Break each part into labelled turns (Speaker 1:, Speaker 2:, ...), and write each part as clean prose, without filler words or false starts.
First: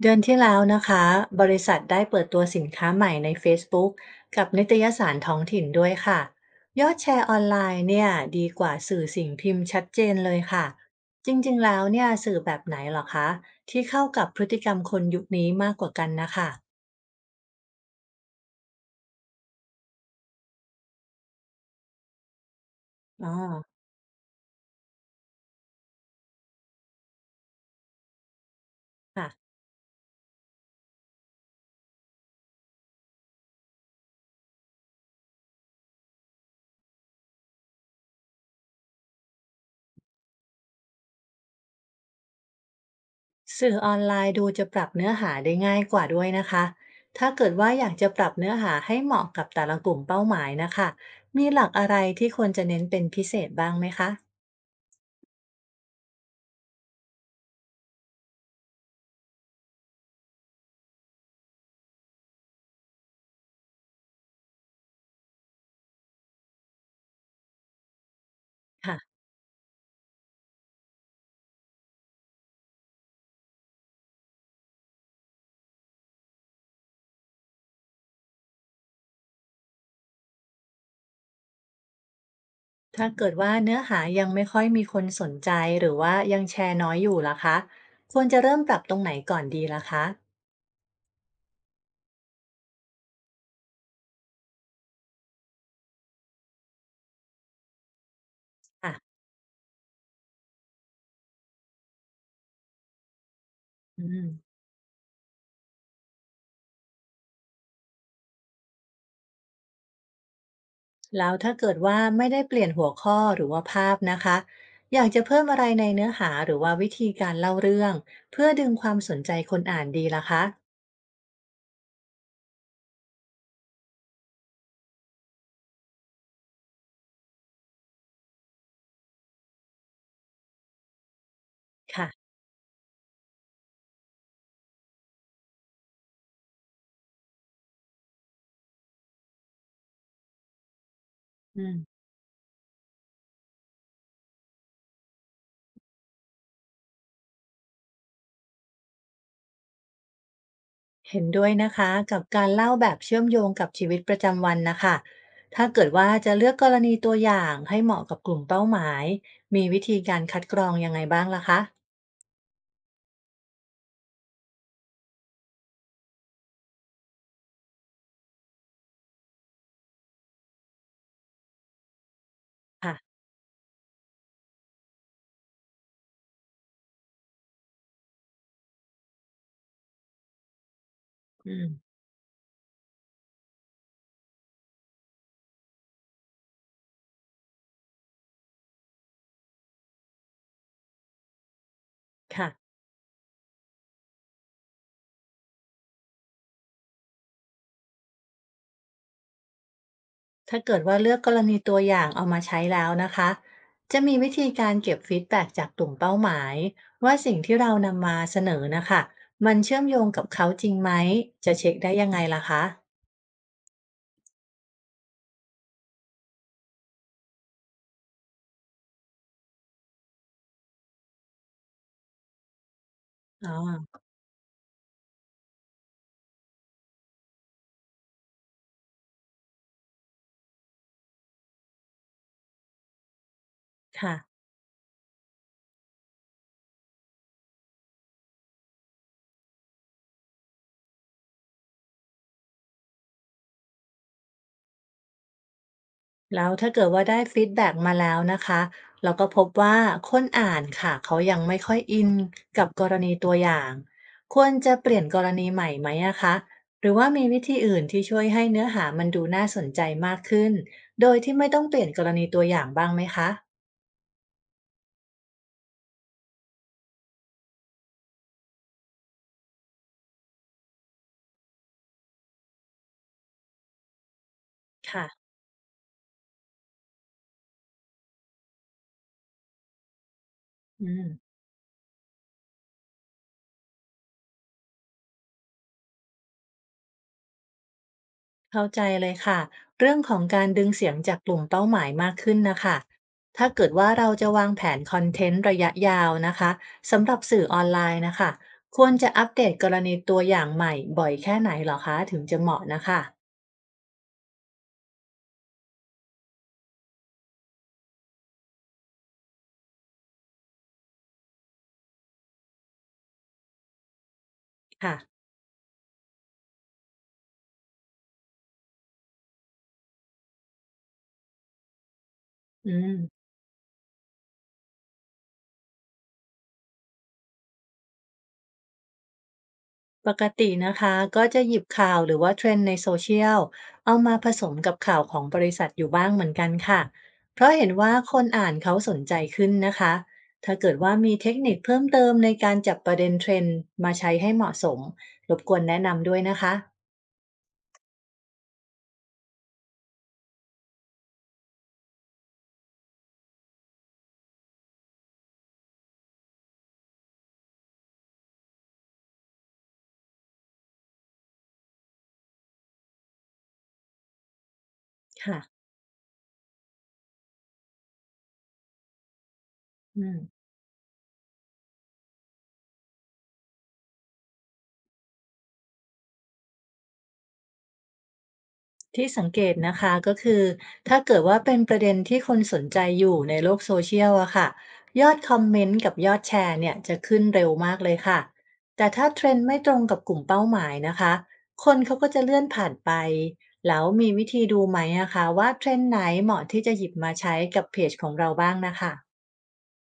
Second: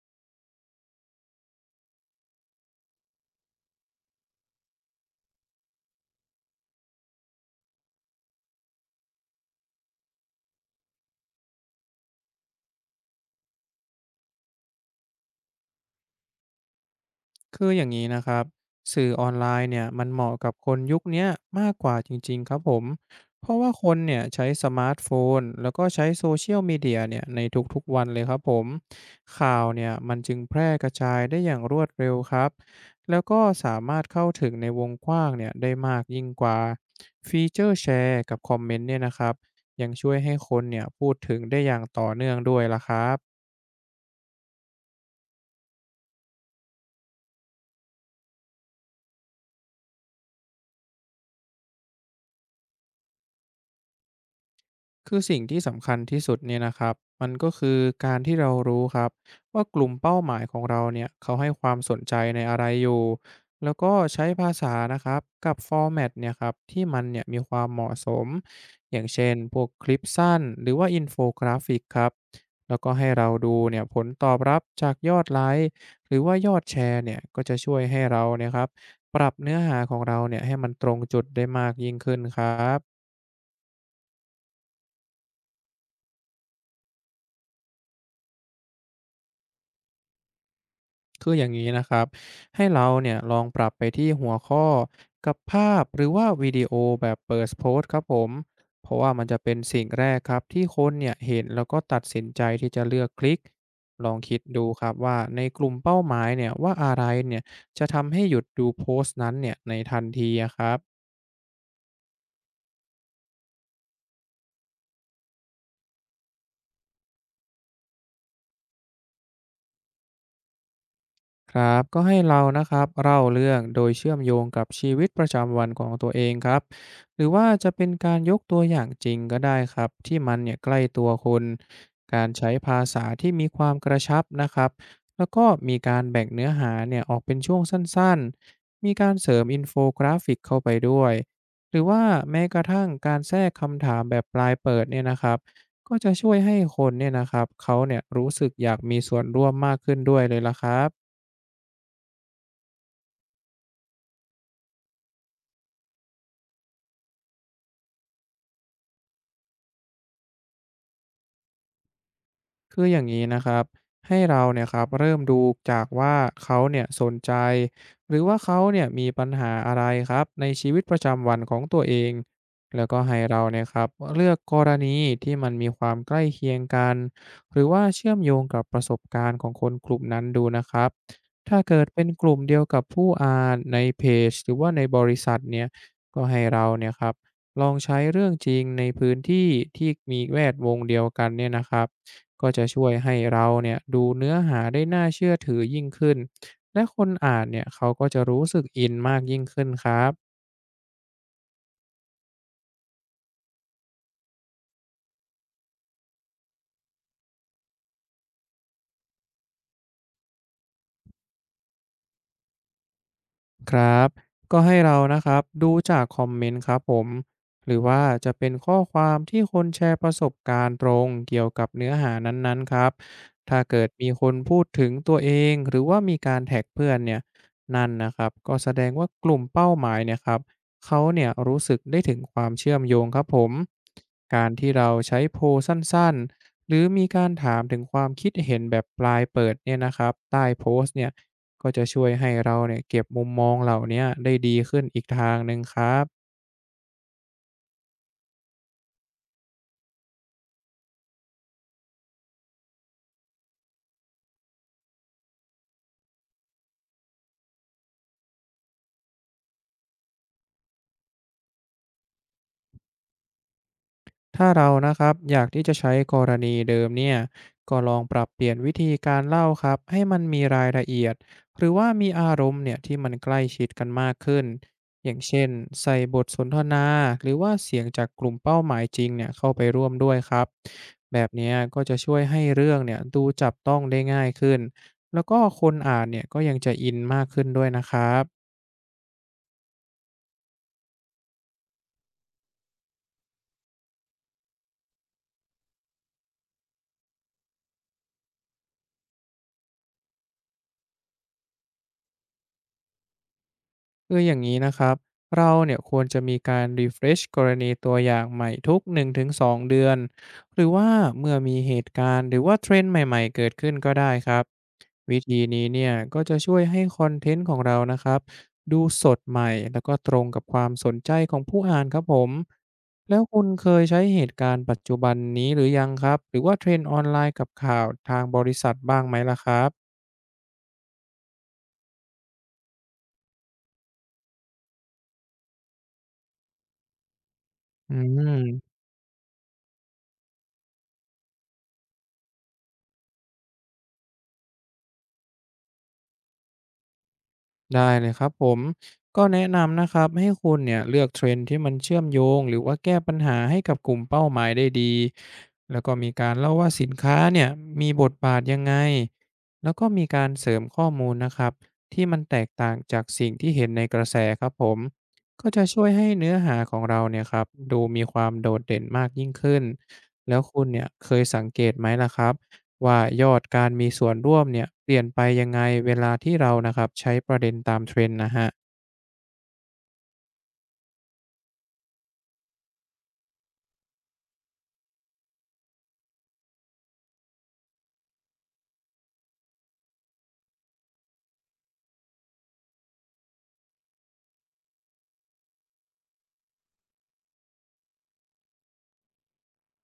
Speaker 1: เดือนที่แล้วนะคะบริษัทได้เปิดตัวสินค้าใหม่ใน Facebook กกับนิตยสารท้องถิ่นด้วยค่ะยอดแชร์ออนไลน์เนี่ยดีกว่าสื่อสิ่งพิมพ์ชัดเจนเลยค่ะจริงๆแล้วเนี่ยสื่อแบบไหนเหรอคะที่เข้ากับพฤติกรรมคนยุคนี้มากกว่ากันนะคะ
Speaker 2: คืออย่างนี้นะครับสื่อออนไลน์เนี่ยมันเหมาะกับคนยุคเนี้ยมากกว่าจริงๆครับผม
Speaker 1: อ๋อ
Speaker 2: เพราะว่าคนเนี่ยใช้สมาร์ทโฟนแล้วก็ใช้โซเชียลมีเดียเนี่ยในทุกๆวันเลยครับผม
Speaker 1: ค่ะ
Speaker 2: ข่าวเนี่ยมันจึงแพร่กระจายได้อย่างรวดเร็วครับแล้วก็สามารถเข้าถึงในวงกว้างเนี่ยได้มากยิ่งกว่าฟีเจอร์แชร์กับคอมเมนต์เนี่ยนะครับยังช่วยให้คนเนี่ยพูดถึงได้อย่างต่อเนื่องด้วยล่ะครับ
Speaker 1: สื่อออนไลน์ดูจะปรับเนื้อหาได้ง่ายกว่าด้วยนะคะถ้าเกิดว่าอยากจะปรับเนื้อหาให้เหมาะกับแต่ละกลุ่มเป้าหมายนะคะมีหลักอะไรที่ควรจะเน้นเป็นพิเศษบ้างไหมคะ
Speaker 2: คือสิ่งที่สำคัญที่สุดเนี่ยนะครับมันก็คือการที่เรารู้ครับว่ากลุ่มเป้าหมายของเราเนี่ยเขาให้ความสนใจในอะไรอยู่แล้วก็ใช้ภาษานะครับกับฟอร์แมตเนี่ยครับที่มันเนี่ยมีความเหมาะสมอย่าง
Speaker 1: ค่ะ
Speaker 2: เช่นพวกคลิปสั้นหรือว่าอินโฟกราฟิกครับแล้วก็ให้เราดูเนี่ยผลตอบรับจากยอดไลค์หรือว่ายอดแชร์เนี่ยก็จะช่วยให้เราเนี่ยครับปรับเนื้อหาของเราเนี่ยให้มันตรงจุดได้มากยิ่งขึ้นครับ
Speaker 1: ถ้าเกิดว่าเนื้อหายังไม่ค่อยมีคนสนใจหรือว่ายังแชร์น้อยอยู่ล่ะคะควรจะเริ่มปรับตรงไหนก่อนดีล่ะคะ
Speaker 2: คืออย่างนี้นะครับให้เราเนี่ยลองปรับไปที่หัวข้อกับภาพหรือว่าวิดีโอแบบเปิดโพสต์ครับผมเพ
Speaker 1: ค่ะ
Speaker 2: ราะว่ามันจะเป็นสิ่งแรกครับที่คนเนี่ยเห็นแล้วก็ตัดสินใจที่จะเลือกคลิก
Speaker 1: อื
Speaker 2: ลอง
Speaker 1: ม
Speaker 2: คิดดูครับว่าในกลุ่มเป้าหมายเนี่ยว่าอะไรเนี่ยจะทำให้หยุดดูโพสต์นั้นเนี่ยในทันทีอะครับ
Speaker 1: แล้วถ้าเกิดว่าไม่ได้เปลี่ยนหัวข้อหรือว่าภาพนะคะอยากจะเพิ่มอะไรในเนื้อหาหรือว่าวิธีการเล่าเรื่องเพื่อดึงความสนใจคนอ่านดีล่ะคะ
Speaker 2: ครับก็ให้เรานะครับเล่าเรื่องโดยเชื่อมโยงกับชีวิตประจำวันของตัวเองครับหรือว่าจะเป็นการยกตัวอย่างจริงก็ได้ครับที่มันเนี่ยใกล้ตัวคน
Speaker 1: ค่ะ
Speaker 2: การใช้ภาษาที่มีความกระชับนะครับแล้วก็มีการแบ่งเนื้อหาเนี่ยออกเป็นช่วงสั้นๆมีการเสริมอินโฟกราฟิกเข้าไปด้วย
Speaker 1: อื
Speaker 2: ห
Speaker 1: ม
Speaker 2: รือว่าแม้กระทั่งการแทรกคำถามแบบปลายเปิดเนี่ยนะครับก็จะช่วยให้คนเนี่ยนะครับเขาเนี่ยรู้สึกอยากมีส่วนร่วมมากขึ้นด้วยเลยละครับ
Speaker 1: เห็นด้วยนะคะกับการเล่าแบบเชื่อมโยงกับชีวิตประจำวันนะคะถ้าเกิดว่าจะเลือกกรณีตัวอย่างให้เหมาะกับกลุ่มเป้าหมายมีวิธีการคัดกรองยังไงบ้างล่ะคะ
Speaker 2: คืออย่างนี้นะครับให้เราเนี่ยครับเริ่มดูจากว่าเขาเนี่ยสนใจหรือว่าเขาเนี่ยมีปัญหาอะไรครับในชีวิตประจำวันของตัวเอง แล้วก็ให้
Speaker 1: ค่ะ
Speaker 2: เราเนี่ยครับเลือกกรณีที่มันมีความใกล้เคียงกันหรือว่าเชื่อมโยงกับประสบการณ์ของคนกลุ่มนั้นดูนะครับ
Speaker 1: อื
Speaker 2: ถ้า
Speaker 1: ม
Speaker 2: เกิดเป็นกลุ่มเดียวกับผู้อ่านในเพจหรือว่าในบริษัทเนี่ยก็ให้เราเนี่ยครับลองใช้เรื่องจริงในพื้นที่ที่มีแวดวงเดียวกันเนี่ยนะครับ ก็
Speaker 1: ค่ะ
Speaker 2: จะช่วยให้เราเนี่ยดูเนื้อหาได้น่าเชื่อถือยิ่งขึ้น และคนอ่านเนี่ยเขาก็จะรู้สึกอินมากยิ่งขึ้นครับ
Speaker 1: ถ้าเกิดว่าเลือกกรณีตัวอย่างเอามาใช้แล้วนะคะจะมีวิธีการเก็บฟีดแบ็กจากกลุ่มเป้าหมายว่าสิ่งที่เรานำมาเสนอนะคะมันเชื่อมโยงกับเขาจริงไหมจะเช็คได้ยังไงล่ะคะ
Speaker 2: ครับก็ให้เรานะครับดูจากคอมเมนต์ครับผมหรือว่าจะเป็นข้อความที่คนแชร์ประสบการณ์ตรงเกี่ยวกับเนื้อหานั้นๆครับ
Speaker 1: อ๋อ
Speaker 2: ถ้าเกิดมีคนพูดถึงตัวเองหรือว่ามีการแท็กเพื่อนเนี่ยนั่นนะครับก็แสดงว่ากลุ่มเป้าหมายเนี่ยครับเขาเนี่ยรู้สึกได้ถึงความเชื่อมโยงครับผม
Speaker 1: ค่ะ
Speaker 2: การที่เราใช้โพลสั้นๆ หรือมีการถามถึงความคิดเห็นแบบปลายเปิดเนี่ยนะครับใต้โพสต์เนี่ยก็จะช่วยให้เราเนี่ยเก็บมุมมองเหล่าเนี้ยได้ดีขึ้นอีกทางหนึ่งครับ
Speaker 1: แล้วถ้าเกิดว่าได้ฟีดแบ็กมาแล้วนะคะเราก็พบว่าคนอ่านค่ะเขายังไม่ค่อยอินกับกรณีตัวอย่างควรจะเปลี่ยนกรณีใหม่ไหมอะคะหรือว่ามีวิธีอื่นที่ช่วยให้เนื้อหามันดูน่าสนใจมากขึ้นโดยที่ไม่ต้องเปลี่ยนกรณีตัวอย่างบ้างไหมคะ
Speaker 2: ถ้าเรานะครับอยากที่จะใช้กรณีเดิมเนี่ยก็ลองปรับเปลี่ยนวิธีการเล่าครับให้มันมีรายละเอียดหรือว่ามีอารมณ์เนี่ยที่มันใกล้ชิดกันมากขึ้น
Speaker 1: ค่ะ
Speaker 2: อย่างเช่นใส่บทสนทนาหรือว่าเสียงจากกลุ่มเป้าหมายจริงเนี่ยเข้าไปร่วมด้วยครับ
Speaker 1: อืม
Speaker 2: แบบเนี้ยก็จะช่วยให้เรื่องเนี่ยดูจับต้องได้ง่ายขึ้นแล้วก็คนอ่านเนี่ยก็ยังจะอินมากขึ้นด้วยนะครับ
Speaker 1: เข้าใจเลยค่ะเรื่องของการดึงเสียงจากกลุ่มเป้าหมายมากขึ้นนะคะถ้าเกิดว่าเราจะวางแผนคอนเทนต์ระยะยาวนะคะสำหรับสื่อออนไลน์นะคะควรจะอัปเดตกรณีตัวอย่างใหม่บ่อยแค่ไหนเหรอคะถึงจะเหมาะนะคะ
Speaker 2: คืออย่างนี้นะครับ เราเนี่ยควรจะมีการ refresh กรณีตัวอย่างใหม่ทุก1 ถึง 2 เดือนหรือว่าเมื่อมีเหตุการณ์หรือว่าเทรนด์ใหม่ๆเกิดขึ้นก็ได้ครับ
Speaker 1: ค่ะ
Speaker 2: วิธีนี้เนี่ยก็จะช่วยให้คอนเทนต์ของเรานะครับดูสดใหม่แล้วก็ตรงกับความสนใจของผู้อ่านครับผม
Speaker 1: อืม
Speaker 2: แล้วคุณเคยใช้เหตุการณ์ปัจจุบันนี้หรือยังครับหรือว่าเทรนด์ออนไลน์กับข่าวทางบริษัทบ้างไหมล่ะครับ
Speaker 1: ปกตินะคะก็จะหยิบข่าวหรือว่าเทรนด์ในโซเชียลเอามาผสมกับข่าวของบริษัทอยู่บ้างเหมือนกันค่ะเพราะเห็น
Speaker 2: อื
Speaker 1: ว่าคนอ่านเขา
Speaker 2: ม
Speaker 1: สนใจขึ้นนะคะถ้าเกิดว่ามีเทคนิคเพิ่มเติมในการจับประเด็นเทรนด์มาใช้ให้เหมาะสมรบกวนแนะนำด้วยนะคะ
Speaker 2: ได้เลยครับผมก็แนะนำนะครับให้คุณเนี่ยเลือกเทรนด์ที่มันเชื่อมโยงหรือว่าแก้ปัญหาให้กับกลุ่มเป้าหมายได้ดีแล้วก็มีการเล่าว่าสินค้าเนี่ยมีบทบาทยังไงแล้วก็มีการเสริมข้อมูลนะครับที่มันแตกต่างจากสิ่งที่เห็นในกระแสครับผม
Speaker 1: ค่ะ
Speaker 2: ก็จะช่วยให้เนื้อหาของเราเนี่ยครับดูมีความโดดเด่นมากยิ่งขึ้น
Speaker 1: อืม
Speaker 2: แล้วคุณเนี่ยเคยสังเกตไหมล่ะครับ ว่ายอดการมีส่วนร่วมเนี่ยเปลี่ยนไปยังไงเวลาที่เรานะครับใช้ประเด็นตามเทรนด์นะฮะ
Speaker 1: ที่สังเกตนะคะก็คือถ้าเกิดว่าเป็นประเด็นที่คนสนใจอยู่ในโลกโซเชียลอะค่ะยอดคอมเมนต์กับยอดแชร์เนี่ยจะขึ้นเร็วมากเลยค่ะแต่ถ้าเทรนด์ไม่ตรงกับกลุ่มเป้าหมายนะคะคนเขาก็จะเลื่อนผ่านไปแล้วมีวิธีดูไหมอะคะว่าเทรนด์ไหนเหมาะที่จะหยิบมาใช้กับเพจของเราบ้างนะคะ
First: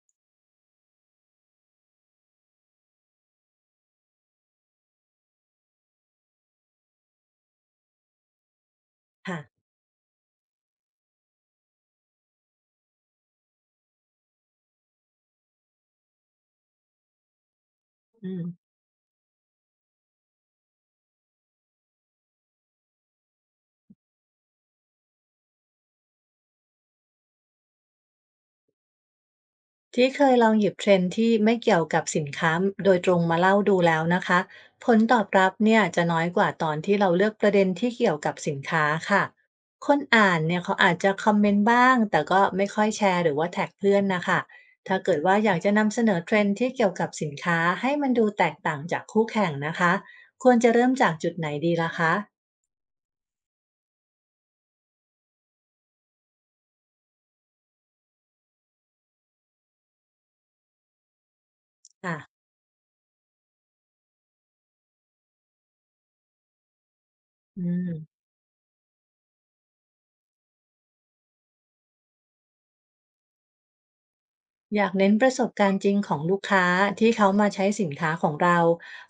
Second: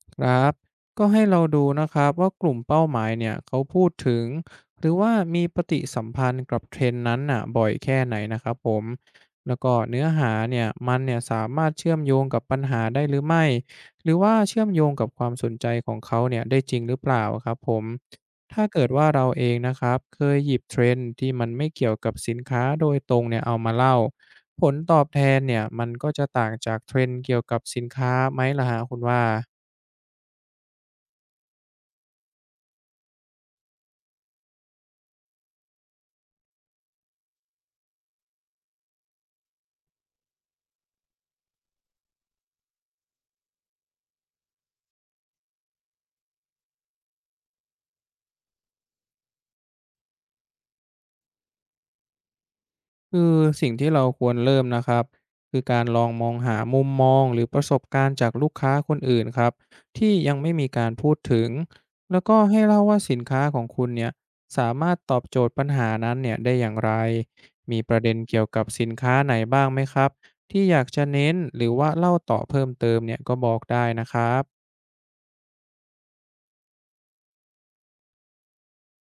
Speaker 2: ครับ ก็ให้เราดูนะครับว่ากลุ่มเป้าหมายเนี่ยเขาพูดถึงหรือว่ามีปฏิสัมพันธ์กับเทรนด์นั้นน่ะบ่อยแค่ไหนนะครับผม
Speaker 1: ค่ะ
Speaker 2: แล้วก็เนื้อหาเนี่ยมันเนี่ยสามารถเชื่อมโยงกับปัญหาได้หรือไม่ หรือว่าเชื่อมโยงกับความสนใจของเขาเนี่ยได้จริงหรือเปล่าครับผม
Speaker 1: อืม
Speaker 2: ถ้าเกิดว่าเราเองนะครับเคยหยิบเทรนด์ที่มันไม่เกี่ยวกับสินค้าโดยตรงเนี่ยเอามาเล่าผลตอบแทนเนี่ยมันก็จะต่างจากเทรนด์เกี่ยวกับสินค้าไหมล่ะฮะคุณว่า
Speaker 1: ที่เคยลองหยิบเทรนด์ที่ไม่เกี่ยวกับสินค้าโดยตรงมาเล่าดูแล้วนะคะผลตอบรับเนี่ยจะน้อยกว่าตอนที่เราเลือกประเด็นที่เกี่ยวกับสินค้าค่ะคนอ่านเนี่ยเขาอาจจะคอมเมนต์บ้างแต่ก็ไม่ค่อยแชร์หรือว่าแท็กเพื่อนนะคะถ้าเกิดว่าอยากจะนำเสนอเทรนด์ที่เกี่ยวกับสินค้าให้มันดูแตกต่างจากคู่แข่งนะคะควรจะเริ่มจากจุดไหนดีล่ะคะ
Speaker 2: คือสิ่งที่เราควรเริ่มนะครับคือการลองมองหามุมมองหรือประสบการณ์จากลูกค้าคนอื่นครับที่ยังไม่มีการพูดถึง
Speaker 1: ค่ะ
Speaker 2: แล้วก็ให้เล่าว่าสินค้าของคุณเนี่ยสามารถตอบโจทย์ปัญหานั้นเนี่ยได้อย่างไร
Speaker 1: อื
Speaker 2: มีประเด็
Speaker 1: ม
Speaker 2: นเกี่ยวกับสินค้าไหนบ้างไหมครับที่อยากจะเน้นหรือว่าเล่าต่อเพิ่มเติมเนี่ยก็บอกได้นะครับ
Speaker 1: อยากเน้นประสบการณ์จริงของลูกค้าที่เขามาใช้สินค้าของเรา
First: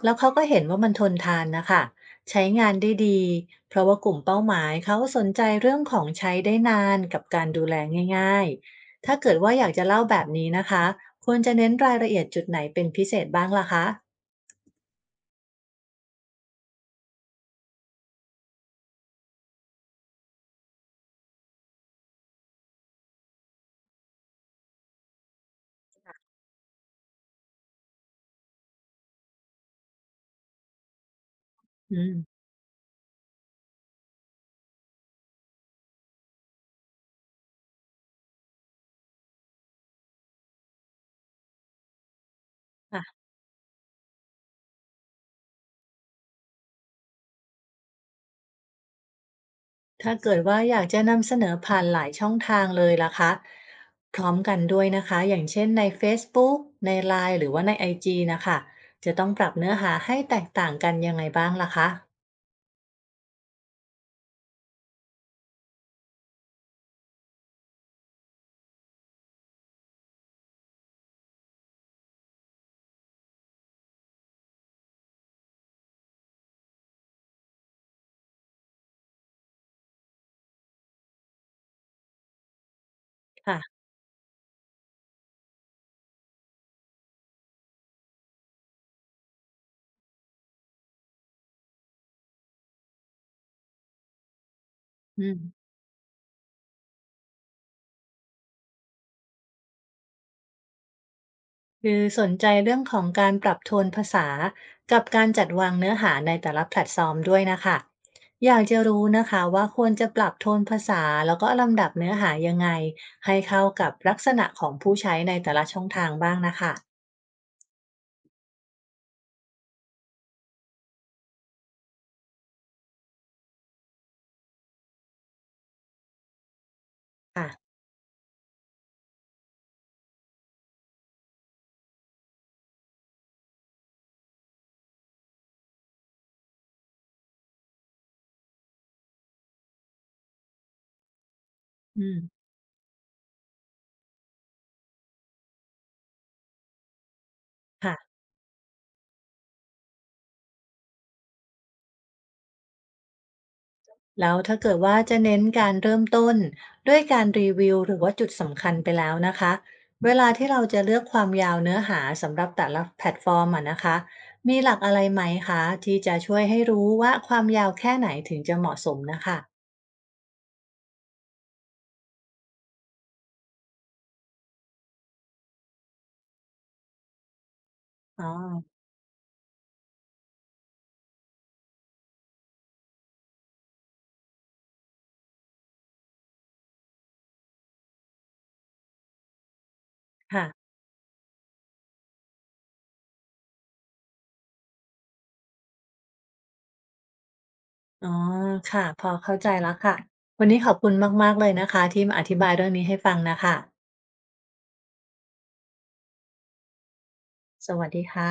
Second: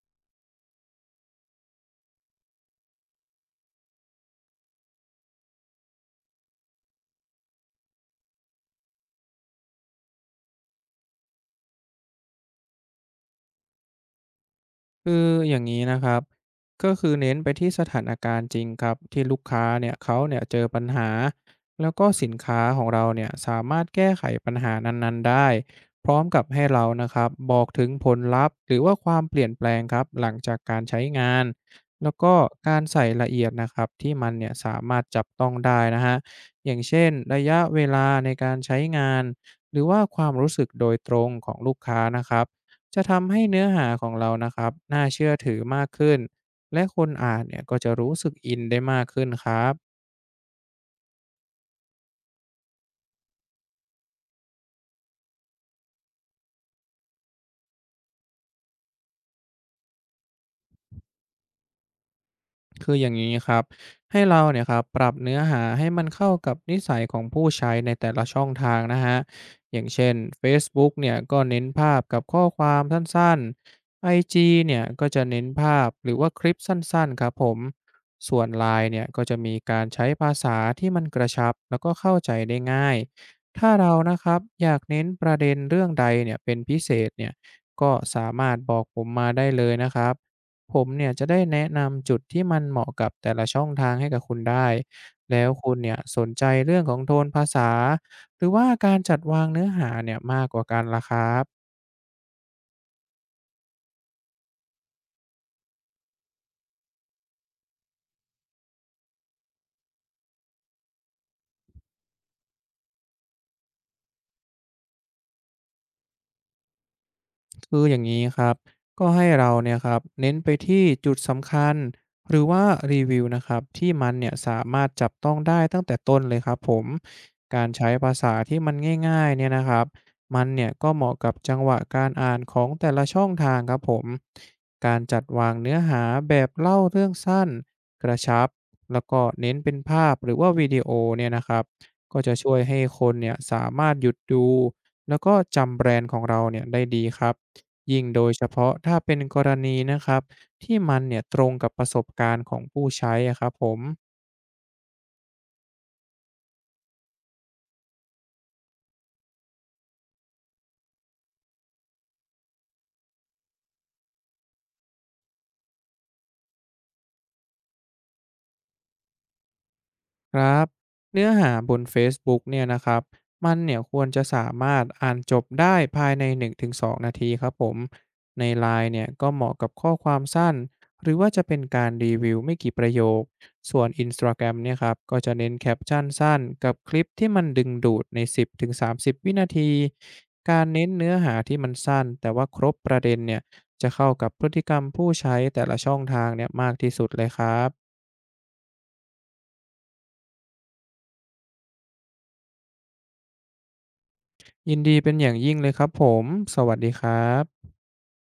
Speaker 1: แล้วเขาก็เห็นว่ามันทนทานนะคะใช้งานได้ดีเพราะว่ากลุ่มเป้าหมายเขาสนใจเรื่องของใช้ได้นานกับการดูแลง่ายๆถ้าเกิดว่าอยากจะเล่าแบบนี้นะคะควรจะเน้นรายละเอียดจุดไหนเป็นพิเศษบ้างล่ะคะ
Speaker 2: คืออย่างนี้นะครับก็คือเน้นไปที่สถานการณ์จริงครับที่ลูกค้าเนี่ยเขาเนี่ยเจอปัญหาแล้วก็สินค้าของเราเนี่ยสามารถแก้ไขปัญหานั้นๆได้พร้อมกับให้เรานะครับบอกถึงผลลัพธ์หรือว่าความเปลี่ยนแปลงครับหลังจากการใช้งาน
Speaker 1: อื
Speaker 2: แล้
Speaker 1: ม
Speaker 2: วก็การใส่ละเอียดนะครับที่มันเนี่ยสามารถจับต้องได้นะฮะอย่างเช่นระยะเวลาในการใช้งานหรือว่าความรู้สึกโดยตรงของลูกค้านะครับ จะทำให้เนื้อหาของเรานะครับน่าเชื่อถือมากขึ้นและคนอ่านเนี่ยก็จะรู้สึกอินได้มากขึ้นครับ
Speaker 1: ถ้าเกิดว่าอยากจะนำเสนอผ่านหลายช่องทางเลยล่ะคะพร้อมกันด้วยนะคะอย่างเช่นใน Facebook ใน LINE หรือว่าใน IG นะคะจะต้องปรับเนื้อหาให้แตกต่างกันยังไงบ้างล่ะคะ
Speaker 2: คืออย่างนี้ครับให้เราเนี่ยครับปรับเนื้อหาให้มันเข้ากับนิสัยของผู้ใช้ในแต่ละช่องทางนะฮะอย่างเช่น Facebook เนี่ยก็เน้นภาพกับข้อความสั้นๆ IG เนี่ยก็จะเน้นภาพหรือว่าคลิปสั้นๆครับผมส่วนไลน์เนี่ยก็จะมีการใช้ภาษาที่มันกระชับแล้วก็เข้าใจได้ง่าย
Speaker 1: ค่ะ
Speaker 2: ถ้าเรานะครับอยากเน้นประเด็นเรื่องใดเนี่ยเป็นพิเศษเนี่ยก็สามารถบอกผมมาได้เลยนะครับ ผมเนี่ยจะได้แนะนำจุดที่มันเหมาะกับแต่ละช่องทางให้กับคุณได้
Speaker 1: อื
Speaker 2: แล้ว
Speaker 1: ม
Speaker 2: คุณเนี่ยสนใจเรื่องของโทนภาษา หรือว่าการจัดวางเนื้อหาเนี่ยมากกว่ากันล่ะครับ
Speaker 1: คือสนใจเรื่องของการปรับโทนภาษากับการจัดวางเนื้อหาในแต่ละแพลตฟอร์มด้วยนะคะอยากจะรู้นะคะว่าควรจะปรับโทนภาษาแล้วก็ลำดับเนื้อหายังไงให้เข้ากับลักษณะของผู้ใช้ในแต่ละช่องทางบ้างนะคะ
Speaker 2: คืออย่างนี้ครับก็ให้เราเนี่ยครับเน้นไปที่จุดสำคัญหรือว่ารีวิวนะครับที่มันเนี่ยสามารถจับต้องได้ตั้งแต่ต้นเลยครับผม
Speaker 1: ค่ะ
Speaker 2: การใช้ภาษาที่มันง่ายๆเนี่ยนะครับมันเนี่ยก็เหมาะกับจังหวะการอ่านของแต่ละช่องทางครับผมการจัดวางเนื้อหาแบบเล่าเรื่องสั้นกระชับแล้วก็เน้นเป็นภาพหรือว่าวิดีโอเนี่ยนะครับ
Speaker 1: อื
Speaker 2: ก็จะ
Speaker 1: ม
Speaker 2: ช่วยให้คนเนี่ยสามารถหยุดดูแล้วก็จำแบรนด์ของเราเนี่ยได้ดีครับ ยิ่ง
Speaker 1: ค่ะ
Speaker 2: โดยเฉพาะถ้าเป็นกรณีนะครับที่มันเนี่ยตรงกับประสบการณ์ของผู้ใช้อะครับผม
Speaker 1: แล้วถ้าเกิดว่าจะเน้นการเริ่มต้นด้วยการรีวิวหรือว่าจุดสำคัญไปแล้วนะคะเวลาที่เราจะเลือกความยาวเนื้อหาสำหรับแต่ละแพลตฟอร์มอะนะคะมีหลักอะไรไหมคะที่จะช่วยให้รู้ว่าความยาวแค่ไหนถึงจะเหมาะสมนะคะ
Speaker 2: ครับเนื้อหาบน Facebook เนี่ยนะครับมันเนี่ยควรจะสามารถอ่านจบได้ภายใน1-2นงถึงสองนาทีครับผม
Speaker 1: อ๋อ
Speaker 2: ในไลน์เนี่ยก็เหมาะกับข้อความสั้นหรือว่าจะเป็นการรีวิวไม่กี่ประโยคส่วน Instagram เนี่ยครับก็จะเน้นแคปชั่นสั้นกับคลิปที่มันดึงดูดใน10-30วินาที
Speaker 1: ค่ะ
Speaker 2: การเน้นเนื้อหาที่มันสั้นแต่ว่าครบประเด็นเนี่ยจะเข้ากับพฤติกรรมผู้ใช้แต่ละช่องทางเนี่ยมากที่สุดเลยครับ
Speaker 1: อ๋อค่ะพอเข้าใจแล้วค่ะวันนี้ขอบคุณมากๆเลยนะคะที่มาอธิบายเรื่องนี้ให้ฟังนะคะ
Speaker 2: ยินดีเป็นอย่างยิ่งเลยครับผม สวัสดีครับ
Speaker 1: สวัสดีค่ะ